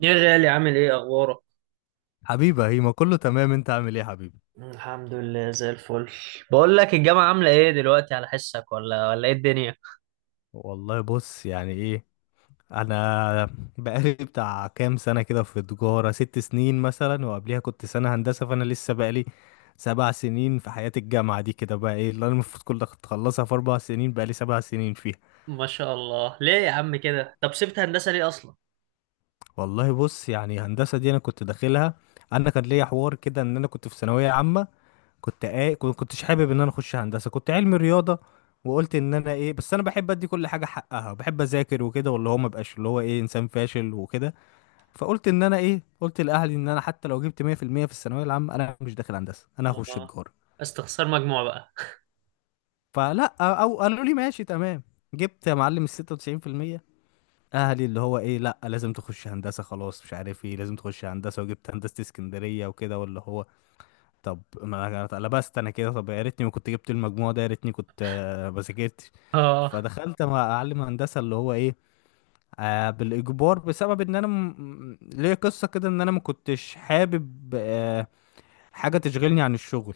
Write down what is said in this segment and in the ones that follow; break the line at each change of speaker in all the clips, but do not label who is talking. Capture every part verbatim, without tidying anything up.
يا غالي، عامل ايه؟ اخبارك؟
حبيبة، هي ما كله تمام. انت عامل ايه يا حبيبي؟
الحمد لله زي الفل. بقول لك الجامعة عاملة ايه دلوقتي على حسك، ولا ولا ايه الدنيا؟
والله بص، يعني ايه، انا بقالي بتاع كام سنة كده في تجارة ست سنين مثلا، وقبليها كنت سنة هندسة، فانا لسه بقالي سبع سنين في حياة الجامعة دي، كده بقى ايه اللي انا المفروض كنت اخلصها في اربع سنين بقالي سبع سنين فيها.
ما شاء الله، ليه يا عم كده؟ طب سبت هندسة ليه اصلا؟
والله بص، يعني هندسة دي انا كنت داخلها. انا كان ليا حوار كده ان انا كنت في ثانوية عامة، كنت ايه، كنت- كنتش حابب ان انا اخش هندسه، كنت علمي رياضه. وقلت ان انا ايه، بس انا بحب ادي كل حاجه حقها، بحب اذاكر وكده، واللي هو ما بقاش اللي هو ايه انسان فاشل وكده. فقلت ان انا ايه، قلت لاهلي ان انا حتى لو جبت مية في المية في المية في الثانويه العامه انا مش داخل هندسه، انا هخش
اه،
تجاره.
استخسار مجموع بقى.
فلا، او قالوا لي ماشي تمام. جبت يا معلم ال ستة وتسعين في المية. اهلي اللي هو ايه، لا لازم تخش هندسه، خلاص مش عارف ايه، لازم تخش هندسه. وجبت هندسه اسكندريه وكده واللي هو، طب ما أنا اتقلبست انا كده، طب يا ريتني ما كنت جبت المجموع ده، يا ريتني كنت آه، ما ذاكرتش.
اه.
فدخلت مع اعلم هندسه اللي هو ايه، آه بالاجبار، بسبب ان انا م... م- ليا قصه كده ان انا ما كنتش حابب آه حاجه تشغلني عن الشغل.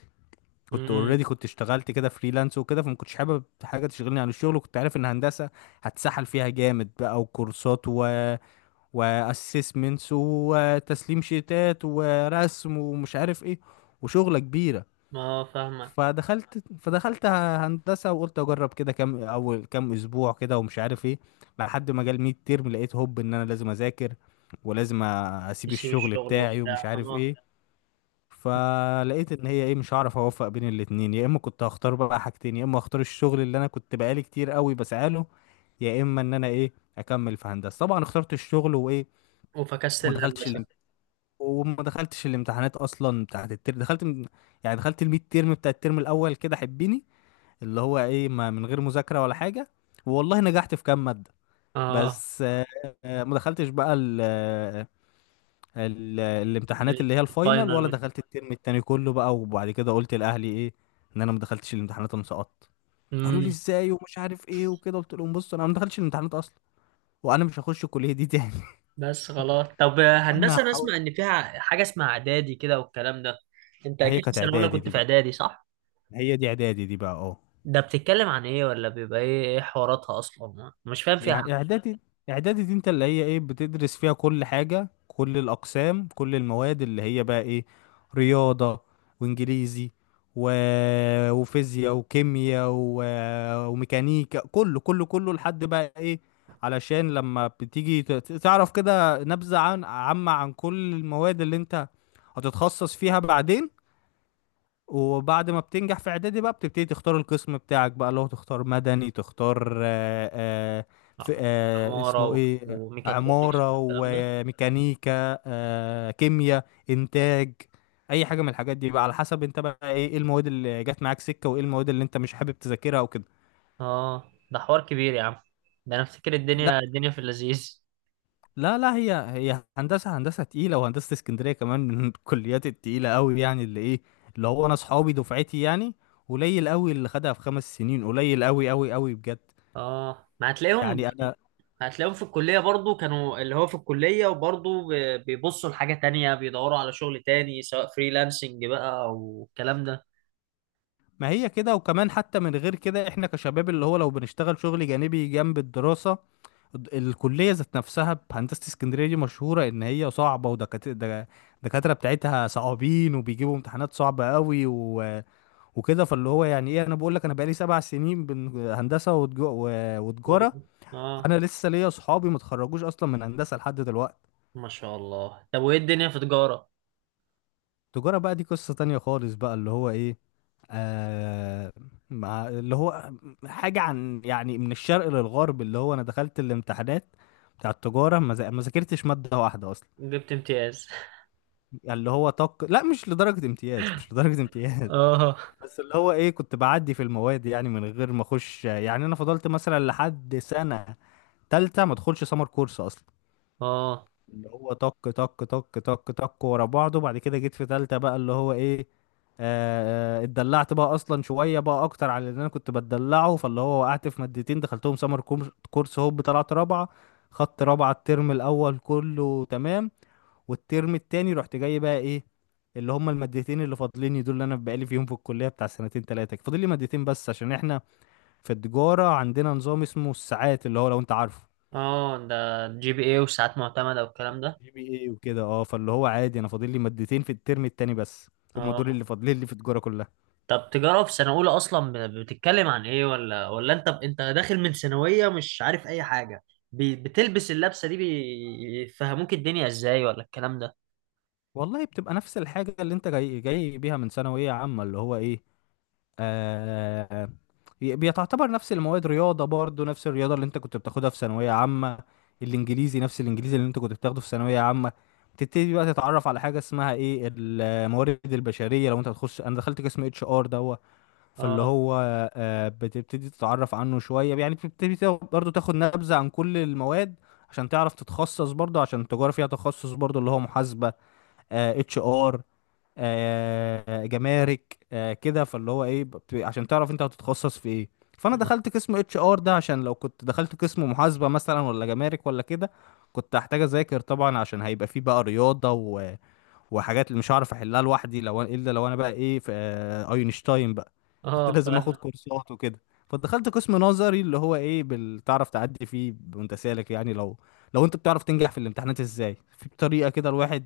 كنت
امم
اوريدي كنت اشتغلت كده فريلانس وكده، فما كنتش حابب حاجه تشغلني عن الشغل، وكنت عارف ان هندسه هتسحل فيها جامد بقى، وكورسات و واسسمنتس وتسليم شيتات ورسم ومش عارف ايه وشغله كبيره.
ما فاهمك.
فدخلت فدخلت هندسة وقلت اجرب كده كام اول كام اسبوع كده ومش عارف ايه، لحد ما جال ميد ترم لقيت هوب ان انا لازم اذاكر ولازم اسيب
تسيب
الشغل
الشغل
بتاعي ومش
وبتاع،
عارف
اه.
ايه. فلقيت ان هي ايه، مش هعرف اوفق بين الاتنين، يا اما كنت هختار بقى حاجتين، يا اما هختار الشغل اللي انا كنت بقالي كتير قوي بسعاله، يا اما ان انا ايه اكمل في هندسة. طبعا اخترت الشغل وايه،
وفكست
وما دخلتش
الهندسة.
الامت... وما دخلتش الامتحانات اصلا بتاعت الترم. دخلت، يعني دخلت الميد ترم بتاع الترم الاول كده حبيني، اللي هو ايه ما من غير مذاكرة ولا حاجة، والله نجحت في كام مادة.
اه.
بس آه، آه، ما دخلتش بقى ال ال الامتحانات
ال-
اللي هي الفاينل، ولا
الفاينل.
دخلت الترم التاني كله بقى. وبعد كده قلت لاهلي ايه، ان انا ما دخلتش الامتحانات، انا سقطت. قالوا لي
امم
ازاي ومش عارف ايه وكده، قلت لهم بص انا ما دخلتش الامتحانات اصلا، وانا مش هخش الكلية دي تاني.
بس خلاص. طب
انا
هندسة انا اسمع
هحاول.
ان فيها حاجة اسمها اعدادي كده والكلام ده. انت
ما هي
اكيد في
كانت
سنة اولى
اعدادي
كنت
دي
في
بقى،
اعدادي، صح؟
ما هي دي اعدادي دي بقى اه.
ده بتتكلم عن ايه؟ ولا بيبقى ايه؟ ايه حواراتها اصلا؟ مش فاهم فيها حاجه.
يعني اعدادي، اعدادي دي انت اللي هي ايه بتدرس فيها كل حاجة، كل الاقسام، كل المواد اللي هي بقى ايه، رياضة وانجليزي و... وفيزياء وكيمياء و... وميكانيكا، كله كله كله، لحد بقى ايه، علشان لما بتيجي ت- ت- تعرف كده نبذة عن عامة عن كل المواد اللي انت هتتخصص فيها بعدين. وبعد ما بتنجح في اعدادي بقى بتبتدي تختار القسم بتاعك بقى، اللي هو تختار مدني، تختار آه، آه، في،
آه،
آه،
عماره
اسمه
و-
ايه،
وميكاترونكس
عمارة
والكلام ده.
وميكانيكا آه، كيمياء انتاج، اي حاجة من الحاجات دي بقى على حسب انت بقى ايه إيه المواد اللي جت معاك سكة، وايه المواد اللي انت مش حابب تذاكرها وكده.
اه، ده حوار كبير يا عم، ده انا افتكر
لا
الدنيا الدنيا في اللذيذ.
لا لا، هي هي هندسة، هندسة تقيلة، وهندسة اسكندرية كمان من الكليات التقيلة قوي، يعني اللي ايه، اللي هو انا صحابي دفعتي، يعني قليل قوي اللي خدها في خمس سنين، قليل قوي قوي قوي بجد.
اه، ما هتلاقيهم.
يعني انا،
هتلاقيهم في الكليه برضو، كانوا اللي هو في الكليه، وبرضو ب- بيبصوا لحاجه تانية، بيدوروا على شغل تاني سواء فريلانسنج بقى او الكلام ده.
ما هي كده، وكمان حتى من غير كده احنا كشباب اللي هو لو بنشتغل شغل جانبي جنب الدراسة، الد- الكلية ذات نفسها بهندسة اسكندرية دي مشهورة ان هي صعبة، ودكاترة، الدكاترة بتاعتها صعبين وبيجيبوا امتحانات صعبة قوي وكده. فاللي هو يعني ايه، انا بقول لك انا بقالي سبع سنين بن- هندسه وتج- و-
و-
وتجاره.
اه.
انا لسه ليا صحابي ما اتخرجوش اصلا من هندسه لحد دلوقتي.
ما شاء الله. طب وايه الدنيا في تجاره؟
تجاره بقى دي قصه تانية خالص بقى، اللي هو ايه، آه مع اللي هو، حاجه عن يعني من الشرق للغرب، اللي هو انا دخلت الامتحانات بتاع التجاره، ما ذا- ما ذاكرتش ماده واحده اصلا،
جبت امتياز
يعني اللي هو طق، لا مش لدرجه امتياز، مش لدرجه امتياز.
اه.
بس اللي هو ايه كنت بعدي في المواد، يعني من غير ما اخش يعني، انا فضلت مثلا لحد سنه تالتة ما تدخلش سمر كورس اصلا،
اه.
اللي هو طق طق طق طق طق ورا بعضه. بعد كده جيت في تالتة بقى اللي هو ايه، آه آه، اتدلعت بقى اصلا شوية بقى اكتر على اللي انا كنت بتدلعه، فاللي هو وقعت في مادتين دخلتهم سمر كورس كورس هوب طلعت رابعة. خدت رابعة الترم الاول كله تمام، والترم التاني رحت جاي بقى ايه، اللي هما المادتين اللي فاضليني دول اللي انا بقالي فيهم في الكلية بتاع سنتين تلاتة، فاضل لي مادتين بس عشان احنا في التجارة عندنا نظام اسمه الساعات اللي هو لو انت عارفه،
اه، ده جي بي ايه وساعات معتمدة والكلام ده.
جي بي اي وكده. اه، فاللي هو عادي انا فاضل لي مادتين في الترم التاني بس، هم دول
اه.
اللي فاضلين لي في التجاره كلها.
طب تجارة في سنة أولى أصلا ب- بتتكلم عن إيه؟ ولا ولا أنت أنت داخل من ثانوية مش عارف أي حاجة؟ بي- بتلبس اللبسة دي بيفهموك الدنيا إزاي ولا الكلام ده؟
والله بتبقى نفس الحاجه اللي انت جاي جاي بيها من ثانويه عامه، اللي هو ايه، آه بيتعتبر نفس المواد، رياضه برضو نفس الرياضه اللي انت كنت بتاخدها في ثانويه عامه، الانجليزي نفس الانجليزي اللي انت كنت بتاخده في ثانويه عامه. بتبتدي بقى تتعرف على حاجه اسمها ايه الموارد البشريه، لو انت هتخش، انا دخلت قسم اتش ار ده، فاللي
اه.
هو آه، بتبتدي تتعرف عنه شوية، يعني بتبتدي تا- برضه تاخد نبذة عن كل المواد عشان تعرف تتخصص برضه، عشان التجارة فيها تخصص برضه اللي هو محاسبة، اتش ار، جمارك، آه، كده. فاللي هو ايه بت- عشان تعرف انت هتتخصص في ايه. فانا دخلت قسم اتش ار ده، عشان لو كنت دخلت قسم محاسبة مثلا ولا جمارك ولا كده كنت هحتاج اذاكر طبعا، عشان هيبقى فيه بقى رياضة وحاجات اللي مش هعرف احلها لوحدي، لو أنا- الا لو انا بقى ايه في آه، اينشتاين بقى، كنت
اه
لازم اخد
فاهمك.
كورسات وكده. فدخلت قسم نظري اللي هو ايه بال- تعرف تعدي فيه وانت سالك، يعني لو لو انت بتعرف تنجح في الامتحانات ازاي، في طريقة كده الواحد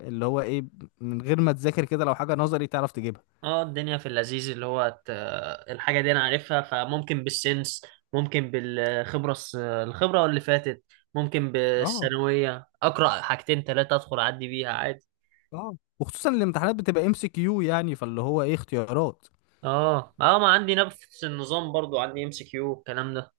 اللي هو ايه من غير ما تذاكر كده، لو حاجة نظري تعرف تجيبها.
اه، الدنيا في اللذيذ اللي هو ت- الحاجة دي أنا عارفها، فممكن بالسنس، ممكن بالخبرة، الس- الخبرة اللي فاتت. ممكن
اه
بالثانوية أقرأ حاجتين تلاتة أدخل أعدي بيها عادي.
اه، وخصوصا الامتحانات بتبقى ام سي كيو، يعني فاللي هو ايه اختيارات،
اه. اه، ما عندي نفس النظام برضو، عندي ام سي كيو الكلام ده.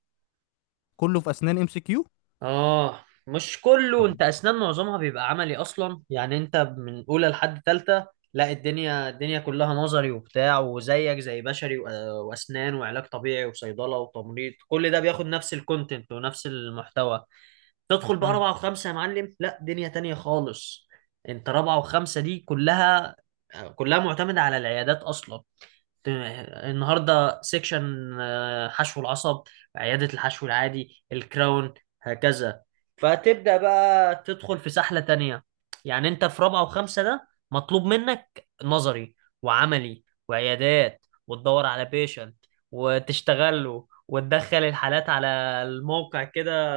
كله في اسنان ام سي كيو.
اه مش كله.
طب،
انت اسنان معظمها بيبقى عملي اصلا، يعني انت من اولى لحد تالتة. لا، الدنيا الدنيا كلها نظري وبتاع، وزيك زي بشري وأ- واسنان وعلاج طبيعي وصيدلة وتمريض، كل ده بياخد نفس الكونتنت ونفس المحتوى. تدخل بقى
مم.
رابعة وخمسة يا معلم، لا دنيا تانية خالص. انت رابعة وخمسة دي كلها، كلها معتمدة على العيادات اصلا. النهارده سيكشن آه، حشو العصب، عياده الحشو العادي، الكراون، هكذا. فتبدا بقى تدخل في سحله تانية. يعني انت في رابعه وخمسه ده مطلوب منك نظري وعملي وعيادات، وتدور على بيشنت وتشتغله وتدخل الحالات على الموقع كده،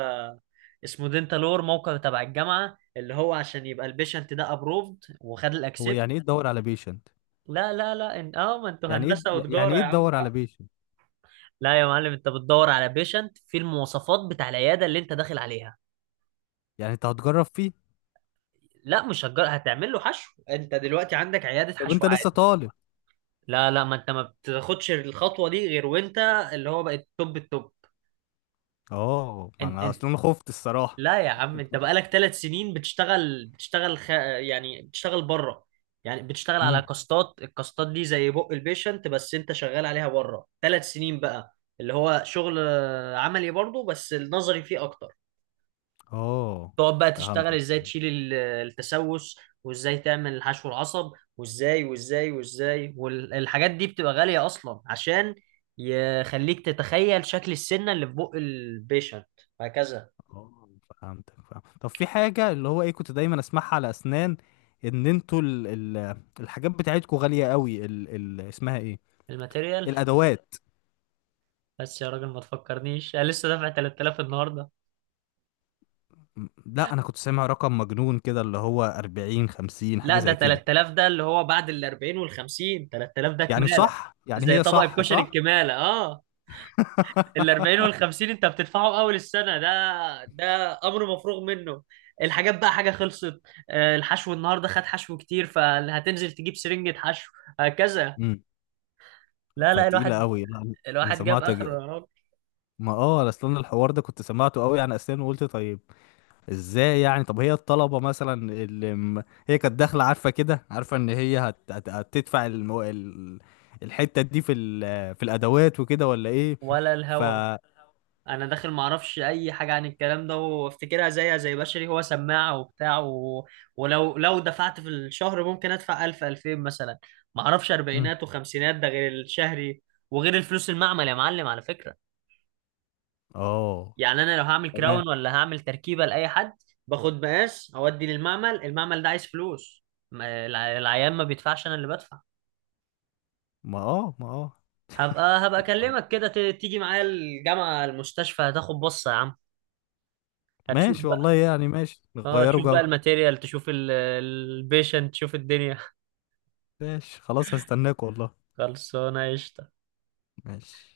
اسمه دينتالور، موقع تبع الجامعه اللي هو عشان يبقى البيشنت ده ابروفد وخد
هو
الاكسبت.
يعني ايه تدور على بيشنت؟
لا لا لا، إن... اه، ما انتوا
يعني ايه
هندسه
يعني
وتجاره
ايه
يا عم.
تدور على بيشنت؟
لا يا معلم، انت بتدور على بيشنت في المواصفات بتاع العياده اللي انت داخل عليها.
يعني انت هتجرب فيه؟
لا، مش هتجر... هتعمل له حشو، انت دلوقتي عندك عياده
طب انت
حشوات.
لسه طالب.
لا لا، ما انت ما بتاخدش الخطوه دي غير وانت اللي هو بقت توب التوب.
اه، ما
انت
انا
انت
اصلا خفت الصراحه.
لا يا عم، انت بقالك ثلاث سنين بتشتغل، بتشتغل خ... يعني بتشتغل بره، يعني بتشتغل
امم.
على كاستات. الكاستات دي زي بق البيشنت، بس انت شغال عليها بره ثلاث سنين بقى. اللي هو شغل عملي برضه، بس النظري فيه اكتر.
اه
تقعد بقى تشتغل
فهمتك.
ازاي تشيل ال- التسوس، وازاي تعمل حشو العصب، وازاي والازاي والازاي. والحاجات دي بتبقى غالية اصلا عشان يخليك تتخيل شكل السنة اللي في بق البيشنت، وهكذا.
اه فهمتك، فهم. طب في حاجه اللي هو ايه كنت دايما اسمعها على اسنان، ان انتوا ال ال الحاجات بتاعتكوا غاليه قوي، ال ال اسمها ايه،
الماتيريال.
الادوات.
بس يا راجل ما تفكرنيش، انا لسه دافع ثلاثة آلاف النهارده.
م- لا انا كنت سامع رقم مجنون كده اللي هو اربعين خمسين حاجه
لا، ده
زي كده،
تلات آلاف ده اللي هو بعد ال اربعين وال خمسين. ثلاثة آلاف ده
يعني
كمالة،
صح، يعني
زي
هي
طبق
صح
الكشري
صح.
الكمالة. اه، ال اربعين وال خمسين انت بتدفعه اول السنه ده، ده امر مفروغ منه. الحاجات بقى حاجه خلصت، آه، الحشو النهارده خد حشو كتير فهتنزل تجيب سرنجه حشو، هكذا.
امم.
لا لا،
فتقيله
الواحد،
قوي، لا انا
الواحد جاب
سمعت،
اخره يا راجل.
ما اه اصلا الحوار ده كنت سمعته قوي عن اسنان، وقلت طيب ازاي يعني؟ طب هي الطلبة مثلا اللي م- هي كانت داخلة عارفة كده، عارفة ان هي هت... هت... هتدفع المو... ال... الحتة دي في ال... في الادوات وكده ولا ايه؟
ولا
ف
الهوا. انا داخل ما اعرفش اي حاجه عن الكلام ده، وافتكرها زيها زي بشري، هو سماعه وبتاع و... ولو لو دفعت في الشهر ممكن ادفع ألف ألفين مثلا. ما اعرفش
مم.
اربعينات وخمسينات، ده غير الشهري، وغير الفلوس المعمل يا معلم على فكره.
اه
يعني انا لو هعمل
تمام.
كراون ولا هعمل تركيبه لاي حد، باخد مقاس اودي للمعمل، المعمل ده عايز فلوس. ما- الع- العيان ما بيدفعش، انا اللي بدفع.
ما اه ما اه
هبقى هبقى
يلا.
اكلمك كده، ت- تيجي معايا الجامعه المستشفى هتاخد بصه يا عم. هتشوف
ماشي
بقى.
والله، يعني ماشي
اه،
نغيروا
تشوف بقى
جو.
الماتيريال، تشوف البيشنت، تشوف الدنيا
ماشي خلاص هستناك والله.
خلصانه قشطه.
ماشي